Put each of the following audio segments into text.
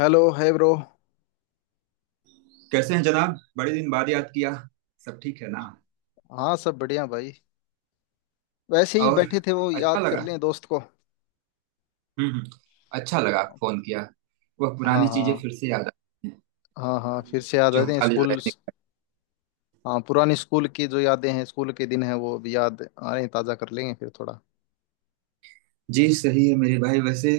Hello है bro. कैसे हैं जनाब, बड़े दिन बाद याद किया। सब ठीक है ना। हाँ सब बढ़िया भाई। वैसे ही और बैठे थे वो अच्छा याद कर लगा। लें दोस्त को। हम्म हम्म, अच्छा लगा आप हाँ। फोन किया। वह पुरानी चीजें हाँ। फिर से याद आ रही हैं, हाँ हाँ फिर से याद जो हम आते हैं कॉलेज स्कूल। लाइफ में। हाँ पुरानी स्कूल की जो यादें हैं स्कूल के दिन हैं वो अभी याद आ रहे हैं ताज़ा कर लेंगे फिर थोड़ा जी सही है मेरे भाई। वैसे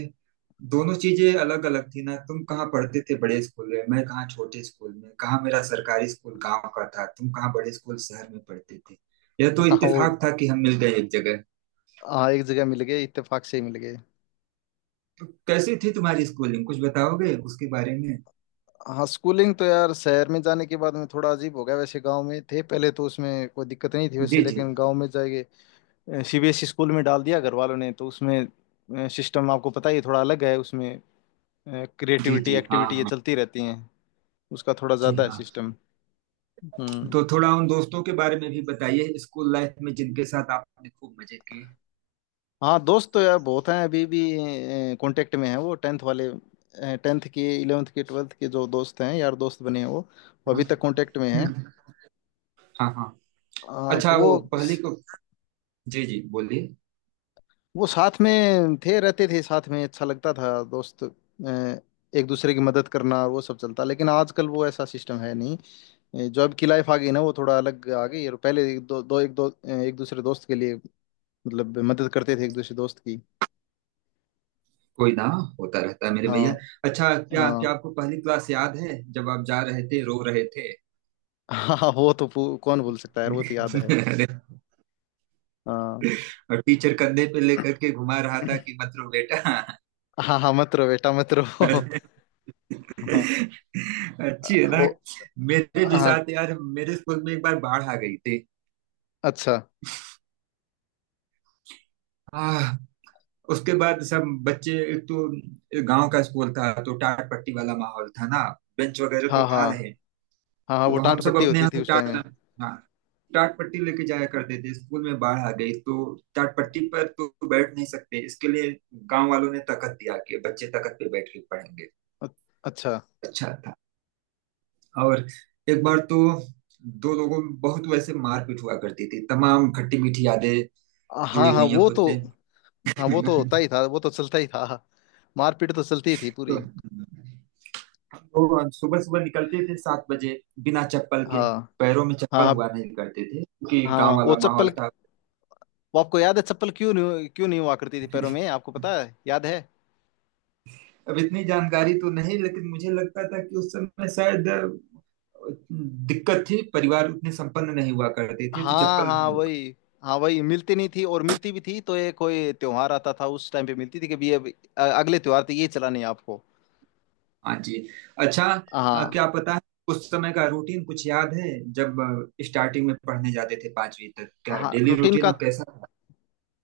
दोनों चीजें अलग अलग थी ना। तुम कहाँ पढ़ते थे बड़े स्कूल में, मैं कहाँ छोटे स्कूल में, कहाँ मेरा सरकारी स्कूल गांव का था, तुम कहाँ बड़े स्कूल शहर में पढ़ते थे। यह तो हाँ वो। इत्तेफाक था कि हम मिल गए एक जगह। हाँ, एक जगह मिल गए, इत्तेफाक से ही मिल गए। तो कैसी थी तुम्हारी स्कूलिंग, कुछ बताओगे उसके बारे में। हाँ, स्कूलिंग तो यार शहर में जाने के बाद में थोड़ा अजीब हो गया। वैसे गांव में थे पहले तो उसमें कोई दिक्कत नहीं थी, वैसे। जी जी। लेकिन गांव में जाएंगे सीबीएसई स्कूल में डाल दिया घर वालों ने, तो उसमें सिस्टम आपको पता ही है, थोड़ा अलग है उसमें। जी क्रिएटिविटी, जी। हाँ एक्टिविटी ये हाँ। चलती रहती हैं। उसका थोड़ा जी ज़्यादा है हाँ। सिस्टम। हम्म। तो थोड़ा उन दोस्तों के बारे में भी बताइए स्कूल लाइफ में जिनके साथ आपने खूब मजे किए। हाँ दोस्त तो यार बहुत हैं अभी भी, कांटेक्ट में हैं। वो टेंथ वाले, टेंथ के इलेवेंथ के ट्वेल्थ के जो दोस्त हैं यार, दोस्त बने हैं वो हाँ। अभी तक कांटेक्ट में हैं। हम्म, हाँ हाँ। हाँ, तो अच्छा वो वो पहली को। जी जी बोलिए। वो साथ में थे, रहते थे साथ में अच्छा लगता था दोस्त। एक दूसरे की मदद करना और वो सब चलता, लेकिन आजकल वो ऐसा सिस्टम है नहीं। जो अब की लाइफ आ गई ना वो थोड़ा अलग आ गई। और पहले एक दो, दो एक दो एक दूसरे दोस्त के लिए मतलब मदद करते थे एक दूसरे दोस्त की। कोई ना, होता रहता है मेरे भैया। हाँ। अच्छा क्या क्या हाँ। आपको पहली क्लास याद है जब आप जा रहे थे रो रहे थे। हाँ वो तो कौन भूल सकता है यार, वो तो याद है। अरे, हाँ। और टीचर कंधे पे लेकर के घुमा रहा था कि मत रो बेटा। हाँ। हाँ, मत रो बेटा, मत रो, हाँ। अरे, अच्छी है ना। वो। मेरे भी हाँ। साथ यार, मेरे स्कूल में एक बार बाढ़ आ गई अच्छा। थी। उसके बाद सब बच्चे एक तो, गांव का स्कूल था तो टाट पट्टी वाला माहौल था ना, बेंच वगैरह तो हाँ था हाँ नहीं। हाँ हाँ वो तो हम टाट सब पट्टी अपने होती यहाँ थी से उस टाइम टाट, में। हाँ, टाट पट्टी लेके जाया करते थे स्कूल में। बाढ़ आ गई तो टाट पट्टी पर तो बैठ नहीं सकते, इसके लिए गांव वालों ने तकत दिया कि बच्चे तकत पे बैठ के पढ़ेंगे। अ- अच्छा। अच्छा था। और एक बार तो दो लोगों में बहुत वैसे मारपीट हुआ करती थी। तमाम खट्टी मीठी यादें जुड़ी हाँ हाँ हुई हैं वो खुद तो। से। हाँ, वो तो होता ही था, वो तो चलता ही था, मारपीट तो चलती ही थी पूरी। तो हम लोग सुबह सुबह निकलते थे सात बजे, बिना चप्पल हाँ के। पैरों में हाँ। चप्पल हाँ हुआ नहीं करते थे क्योंकि गांव हाँ, वो वाला चप्पल। माहौल था। वो आपको याद है चप्पल क्यों नहीं, क्यों नहीं हुआ करती थी पैरों में, आपको पता है, याद है? अब इतनी जानकारी तो नहीं, लेकिन मुझे लगता था कि उस समय शायद दिक्कत थी। परिवार उतने संपन्न नहीं हुआ करते थे तो हाँ चप्पल नहीं हाँ मिल पा। वही। हाँ वही मिलती नहीं थी, और मिलती भी थी तो ये कोई त्योहार आता था उस टाइम पे मिलती थी कि भी ये अगले त्योहार तक ये चलानी है आपको। हाँ जी। अच्छा। हाँ। क्या पता है उस समय का रूटीन कुछ याद है, जब स्टार्टिंग में पढ़ने जाते थे पांचवी तक क्या हाँ, डेली रूटीन रूटीन का, में कैसा था?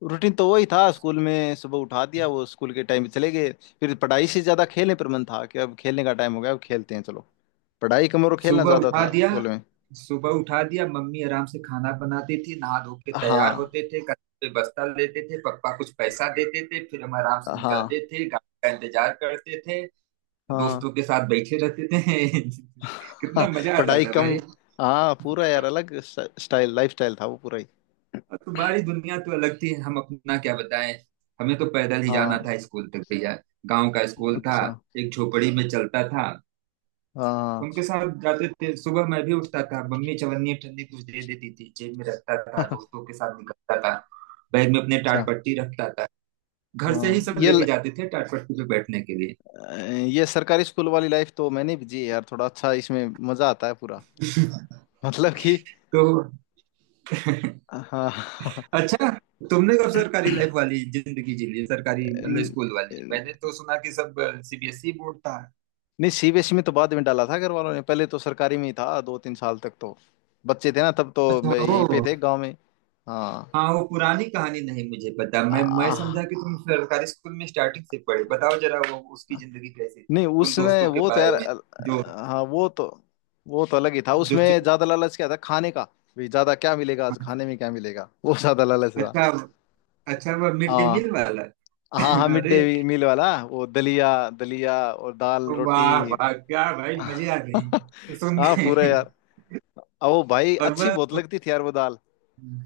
रूटीन तो वही था स्कूल में, सुबह उठा दिया वो स्कूल के टाइम पे चले गए। फिर पढ़ाई से ज्यादा खेलने पर मन था, कि अब खेलने का टाइम हो गया अब खेलते हैं चलो। पढ़ाई कम और खेलना सुबह ज्यादा उठा था दिया। स्कूल में। सुबह उठा दिया, मम्मी आराम से खाना बनाती थी, नहा धो के तैयार हाँ। होते थे, कंधे पे बस्ता लेते थे, पापा कुछ पैसा देते थे, फिर हम आराम से हाँ। निकलते थे, गाड़ी का इंतजार करते थे, हाँ दोस्तों के साथ बैठे रहते थे। हाँ कितना मजा आता पढ़ाई था कम। भाई। हाँ पूरा यार, अलग स्टाइल, लाइफ स्टाइल था वो पूरा ही। और तुम्हारी दुनिया तो अलग थी, हम अपना क्या बताएं। हमें तो पैदल ही जाना हाँ। था स्कूल तक भैया। गांव का स्कूल था, अच्छा। एक झोपड़ी में चलता था। हाँ उनके साथ जाते थे सुबह, मैं भी उठता था, मम्मी चवन्नी ठंडी कुछ दे देती थी, जेब में रखता था, अच्छा। दोस्तों के साथ निकलता था, बैग में अपने टाट पट्टी रखता था। घर से ही हाँ, सब लेके जाते थे टाट पट्टी पे बैठने के लिए। ये सरकारी स्कूल वाली लाइफ तो मैंने भी जी यार, थोड़ा अच्छा, इसमें मजा आता है पूरा। मतलब कि तो हाँ अच्छा, तुमने कब सरकारी लाइफ वाली जिंदगी जी ली? सरकारी मतलब न- स्कूल वाली। मैंने तो सुना कि सब सीबीएसई बोर्ड था। नहीं, सीबीएसई में तो बाद में डाला था घर वालों ने, पहले तो सरकारी में ही था दो तीन साल तक तो। बच्चे थे ना तब, तो अच्छा मैं यहीं पे ओ। थे गांव में। हाँ। हाँ वो पुरानी कहानी नहीं मुझे पता। मैं आ, समझा कि तुम सरकारी स्कूल में स्टार्टिंग से पढ़े। बताओ जरा वो उसकी जिंदगी कैसी थी, नहीं, उन उसमें दोस्तों के वो तो यार बारे में जो। हाँ वो तो, वो तो अलग ही था। जो उसमें चुप- ज्यादा लालच क्या था खाने का भी, ज्यादा क्या मिलेगा आज खाने हाँ, में, क्या मिलेगा वो ज्यादा लालच था। अच्छा। अच्छा वह मिड डे मील हाँ। वाला। हाँ हाँ मिड अरे डे मील वाला वो दलिया, दलिया और दाल रोटी। वाह वाह, क्या भाई, मजे आ गए तो सुन हाँ के। पूरा यार, अब वो भाई और अच्छी वह, बहुत लगती थी यार वो दाल।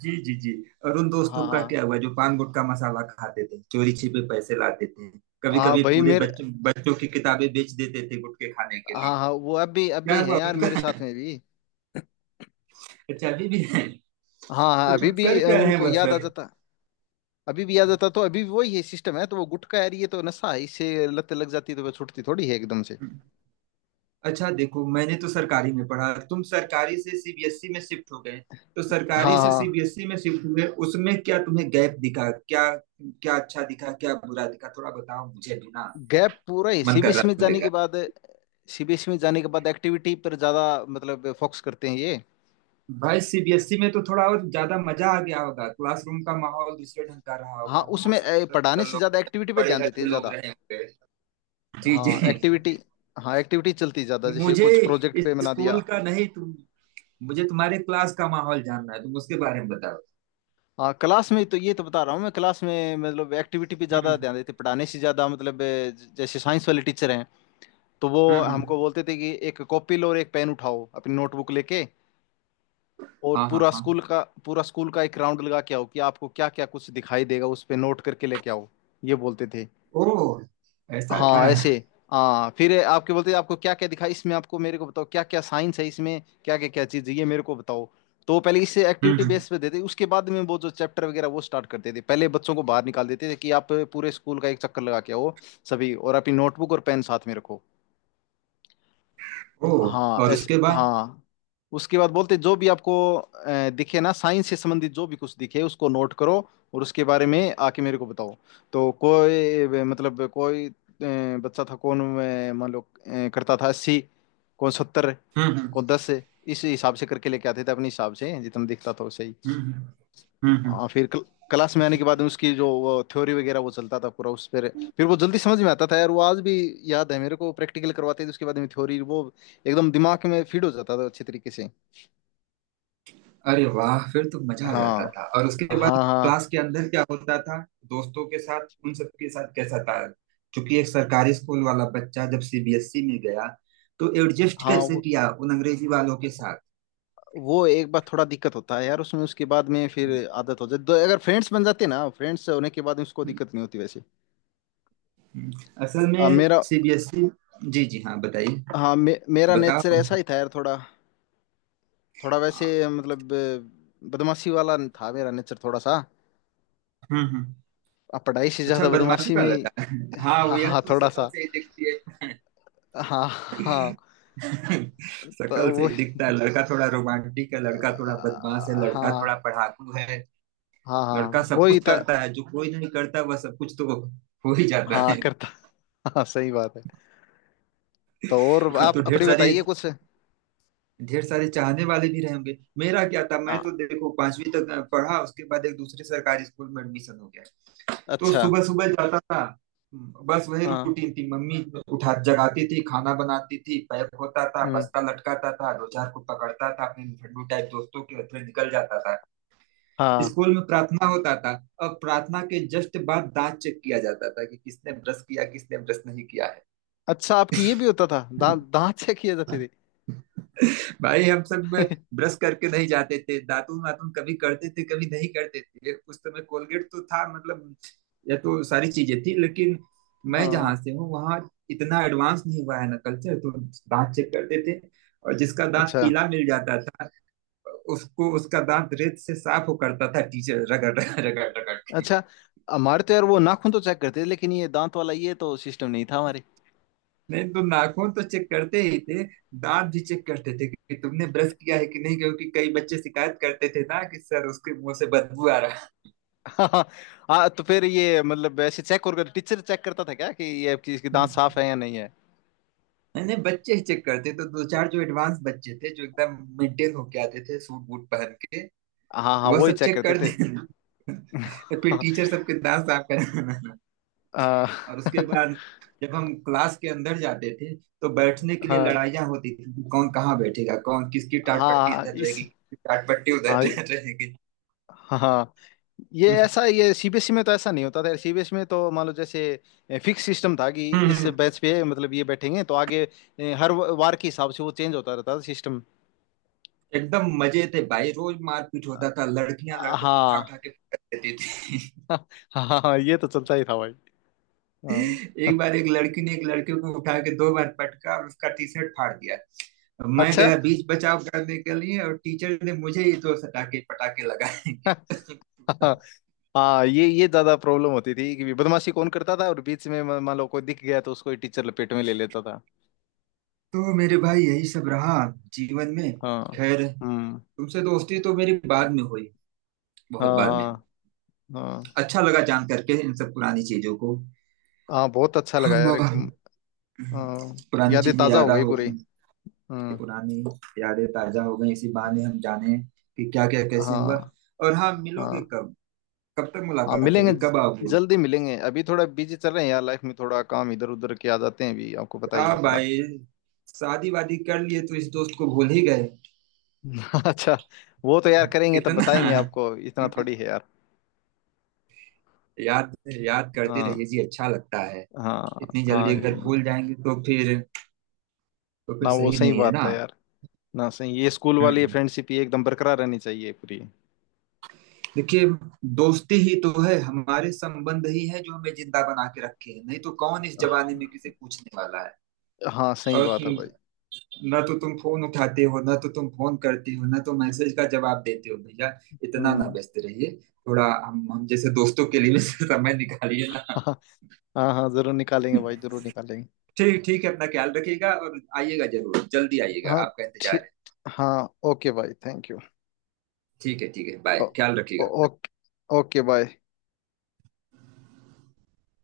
जी जी जी। और उन हाँ दोस्तों का हाँ। क्या हुआ जो पान गुटखा मसाला खाते थे, चोरी छिपे पैसे लाते थे, कभी हाँ कभी भाई पूरे मेरे, बच्चों बच्चों की किताबें बेच देते थे गुटखे खाने के लिए। हाँ हाँ वो अब भी, अब क्या भी है हुआ यार उनका? मेरे साथ में भी। अच्छा अभी भी है। हाँ हाँ कुछ अभी भी कर क्या रहे हैं उनको याद आ मतलब? जाता। अभी भी याद आता तो अभी भी वही है, सिस्टम है तो, वो गुटखा यार ये तो नशा है, इससे लत लग जाती तो वो छूटती थोड़ी है एकदम से। अच्छा देखो, मैंने तो सरकारी में पढ़ा, तुम सरकारी से सीबीएसई में शिफ्ट हो गए। तो सरकारी हाँ से हाँ, सीबीएसई में शिफ्ट हुए उसमें क्या तुम्हें गैप दिखा, क्या क्या अच्छा दिखा, क्या बुरा दिखा, थोड़ा बताओ मुझे भी ना। गैप पूरा ही मन कर रहा सीबीएस है में सुनने जाने के का। बाद, सीबीएस में जाने के बाद एक्टिविटी पर ज्यादा मतलब फोकस करते हैं ये। भाई सीबीएसई में तो थोड़ा और ज्यादा मजा आ गया होगा, क्लासरूम का माहौल दूसरे ढंग का रहा हाँ होगा, वहां उसमें सब सुंदर पढ़ाने सुंदर से लोग ज्यादा रहे, एक्टिविटी पे बड़े ध्यान घर देते के हैं लोग ज्यादा। रहे होंगे। जी हाँ जी। एक्टिविटी, हाँ एक्टिविटी चलती है ज्यादा, जैसे मुझे कुछ प्रोजेक्ट पे बना स्कूल दिया। का नहीं, तुम, मुझे तुम्हारे क्लास का माहौल जानना है, तुम उसके बारे में बताओ। हाँ क्लास में तो, ये तो बता रहा हूँ मैं, क्लास में मतलब एक्टिविटी पे ज्यादा हम्म ध्यान देते पढ़ाने से ज्यादा, मतलब जैसे साइंस वाले टीचर हैं, तो वो हमको हम्म। बोलते थे कि एक कॉपी लो और एक पेन उठाओ अपनी नोटबुक लेके, और हाँ हाँ पूरा हाँ। स्कूल का पूरा स्कूल का एक राउंड लगा के आओ, कि आपको क्या क्या कुछ दिखाई देगा उस पे नोट करके लेके आओ, ये बोलते थे। ओ, ऐसा था। हाँ ऐसे। हाँ फिर आपके बोलते आपको क्या क्या दिखा इसमें, आपको मेरे को बताओ क्या क्या साइंस है इसमें क्या क्या क्या चीज़ है ये मेरे को बताओ। तो पहले इसे एक्टिविटी हम्म। बेस पे देते, उसके बाद में वो जो चैप्टर वगैरह वो स्टार्ट करते थे, पहले बच्चों को बाहर निकाल देते थे कि आप पूरे स्कूल का एक चक्कर लगा के आओ सभी, और अपनी नोटबुक और पेन साथ में रखो। ओ, हाँ और ऐसे उसके बाद। हाँ। उसके बाद बोलते जो भी आपको दिखे ना साइंस से संबंधित, जो भी कुछ दिखे उसको नोट करो और उसके बारे में आके मेरे को बताओ। तो कोई मतलब कोई बच्चा था कौन, मान लो करता था 80, कौन 70, हम्म। कौन 10, इस हिसाब से करके लेके आते थे अपने हिसाब से जितना दिखता था वैसे ही। हम्म हम्म हम्म। हाँ फिर क्लास में आने के बाद में उसकी जो थ्योरी वगैरह वो चलता था पूरा उस पर, फिर वो जल्दी समझ में आता था यार, वो आज भी याद है मेरे को, प्रैक्टिकल करवाते थे उसके बाद में थ्योरी, वो एकदम दिमाग में फीड हो जाता था अच्छे तरीके से। अरे वाह, फिर तो मजा आ जाता हाँ था। और उसके हाँ। बाद हाँ क्लास के अंदर क्या होता था, दोस्तों के साथ, उन सबके साथ कैसा था? क्योंकि एक सरकारी स्कूल वाला बच्चा जब सीबीएसई में गया तो एडजस्ट हाँ कैसे वो किया उन अंग्रेजी वालों के साथ। वो एक बार थोड़ा दिक्कत होता है यार उसमें, उसके बाद में फिर हम्म, आदत हो जाती, तो अगर फ्रेंड्स बन जाते ना, फ्रेंड्स होने के बाद उसको दिक्कत नहीं होती वैसे। हम्म। असल में मेरा, सीबीएसई। जी जी हाँ बताइए। हाँ मेरा नेचर बताओ। ऐसा ही था यार, थोड़ा, थोड़ा वैसे हाँ। मतलब बदमाशी वाला था मेरा नेचर, थोड़ा सा। हम्म हम्म। अब पढ़ाई से अच्छा ज्यादा बदमाशी बदमाशी में वाला ही। था। हाँ वो, हाँ यह हाँ तो थोड़ा शकल सा। से ही दिखती है। हाँ हाँ तो शकल से वो, ही दिखता है लड़का थोड़ा रोमांटिक है, लड़का थोड़ा बदमाश है, लड़का थोड़ा हाँ पढ़ाकू है, हाँ हाँ लड़का सब वो ही कुछ था। करता है जो कोई नहीं करता वह सब कुछ तो हो ही जाता हाँ है। करता, हाँ सही बात है। तो और तब आप तो ढेर अपनी सारे, बताइए कुछ। ढेर सारे चाहने वाले भी रहेंगे। मेरा क्या था, मैं हाँ। तो देखो पांचवी तक पढ़ा, उसके बाद एक दूसरे सरकारी स्कूल में एडमिशन हो गया। तो अच्छा। सुबह सुबह जाता था, बस वही हाँ। रूटीन थी। मम्मी उठा जगाती थी, खाना बनाती थी, पैक होता था, हम्म। बस्ता लटकाता था, दो चार को पकड़ता था अपने लुफंडू टाइप दोस्तों के, हथले निकल जाता था। हाँ। स्कूल में प्रार्थना होता था, और प्रार्थना के जस्ट बाद दांत चेक किया जाता था कि किसने ब्रश किया, किसने ब्रश नहीं किया। अच्छा, आपकी ये भी होता था, है दांत दांत चेक किए जाते थे? भाई, हम सब ब्रश करके नहीं जाते थे, दातुन वातुन कभी करते थे कभी नहीं करते थे। उस समय कोलगेट तो था मतलब, ये तो सारी चीजें थी, लेकिन मैं हाँ। जहाँ से हूँ वहाँ इतना एडवांस नहीं हुआ है ना कल्चर, तो दांत चेक करते थे। और जिसका दांत अच्छा। पीला मिल जाता था, उसको उसका दांत रेत से साफ हो करता था, टीचर रगड़ रगड़ रगड़ के। अच्छा, हमारे तो यार वो नाखून तो चेक करते थे, लेकिन ये दांत वाला ये तो सिस्टम नहीं था हमारे। नहीं तो नाखून तो चेक करते ही थे, दांत भी चेक करते थे कि तुमने ब्रश किया है कि नहीं, क्योंकि कई बच्चे शिकायत करते थे ना कि सर उसके मुंह से बदबू आ रहा है। हाँ हाँ, तो फिर ये मतलब ऐसे चेक, और टीचर चेक करता था क्या कि ये आपकी इसके दांत हम्म। साफ है या नहीं है? नहीं नहीं, बच्चे ही चेक करते, तो दो चार जो एडवांस बच्चे थे जो एकदम मेंटेन होके आते थे सूट बूट पहन के, हाँ हाँ वह वो ही सब चेक चेक करते कर थे। देना। और फिर टीचर सबके दांत साफ कराना। आ, और उसके बाद जब हम क्लास के अंदर जाते थे तो बैठने के लिए हाँ लड़ाइयाँ होती थी कि कौन कहाँ बैठेगा, कौन किसकी टाट पट्टी हाँ इधर इस, रहेगी, किसकी टाट पट्टी हाँ उधर रहेगी। हाँ हाँ, ये ऐसा ये सीबीएसई में तो ऐसा नहीं होता था, सीबीएसई में तो मान लो जैसे फिक्स सिस्टम था, कि इस हम्म। बैच पे मतलब ये बैठेंगे तो आगे हर वार के हिसाब से वो चेंज होता रहता था सिस्टम। एकदम मजे थे भाई, रोज मारपीट होता था, लड़कियां लड़कों को उठा हाँ उठा के पटक देती थी। हाँ हाँ ये तो चलता ही था भाई। हाँ एक बार एक लड़की ने एक लड़के को उठा के दो बार पटका और उसका टी शर्ट फाड़ दिया। मैं अच्छा गया बीच बचाव करने के लिए और टीचर ने मुझे ही दो सटाके पटाके लगाए कि। हाँ हाँ ये ज्यादा प्रॉब्लम होती थी कि बदमाशी कौन करता था, और बीच में मान लो कोई दिख गया तो उसको टीचर लपेट में ले लेता था। तो मेरे भाई यही सब रहा जीवन में। हाँ। खैर, हम्म। तुमसे दोस्ती तो मेरी बाद में हुई, बहुत हाँ बाद में। हाँ। हाँ अच्छा लगा जान करके इन सब पुरानी चीजों को। हाँ बहुत अच्छा लगा यार हाँ पुरानी यादें चीजें ताजा याद हो गई हो, पूरी। हम्म। पुरानी यादें ताजा हो गई, इसी बहाने हम जाने कि क्या क्या कैसे हुआ। हाँ और हाँ, मिलोगे हाँ कब, कब तक हाँ मुलाकात मिलेंगे होगी, कब आओगे? जल्दी मिलेंगे, अभी थोड़ा बिजी चल रहे हैं यार लाइफ में, थोड़ा काम इधर उधर के आ जाते हैं अभी, आपको पता आ ही है थोड़ा। भाई, शादी वादी कर लिए तो इस दोस्त को भूल ही गए। अच्छा, वो तो यार करेंगे तब इतना बताएंगे आपको, इतना थोड़ी है यार। याद, याद करते हाँ रहिए जी, अच्छा लगता है। हाँ इतनी जल्दी हाँ। अगर भूल जाएंगे तो फिर, तो फिर ना वो सही सही नहीं है ना। बात है यार, ना सही, ये स्कूल वाली हम्म। फ्रेंडशिप ये एकदम बरकरार रहनी चाहिए पूरी। देखिए, दोस्ती ही तो है, हमारे संबंध ही है जो हमें जिंदा बना के रखे हैं, नहीं तो कौन इस जमाने में किसे पूछने वाला हाँ सही है। और बात है भाई। ना तो तुम फोन उठाते हो, ना तो तुम फोन करते हो, ना तो मैसेज का जवाब देते हो भैया। इतना ना हम्म। व्यस्त रहिए, थोड़ा हम जैसे दोस्तों के लिए भी समय निकालिए ना। हाँ हाँ हाँ, जरूर निकालेंगे भाई, जरूर निकालेंगे। ठीक, ठीक है, अपना ख्याल रखिएगा और आइएगा जरूर, जल्दी आइएगा, हाँ आपका इंतजार ठीक। है। हाँ ओके भाई, थैंक यू। ठीक है ठीक है, ओ, बाय, ख्याल ओ, रखिएगा। ओके। Okay bye.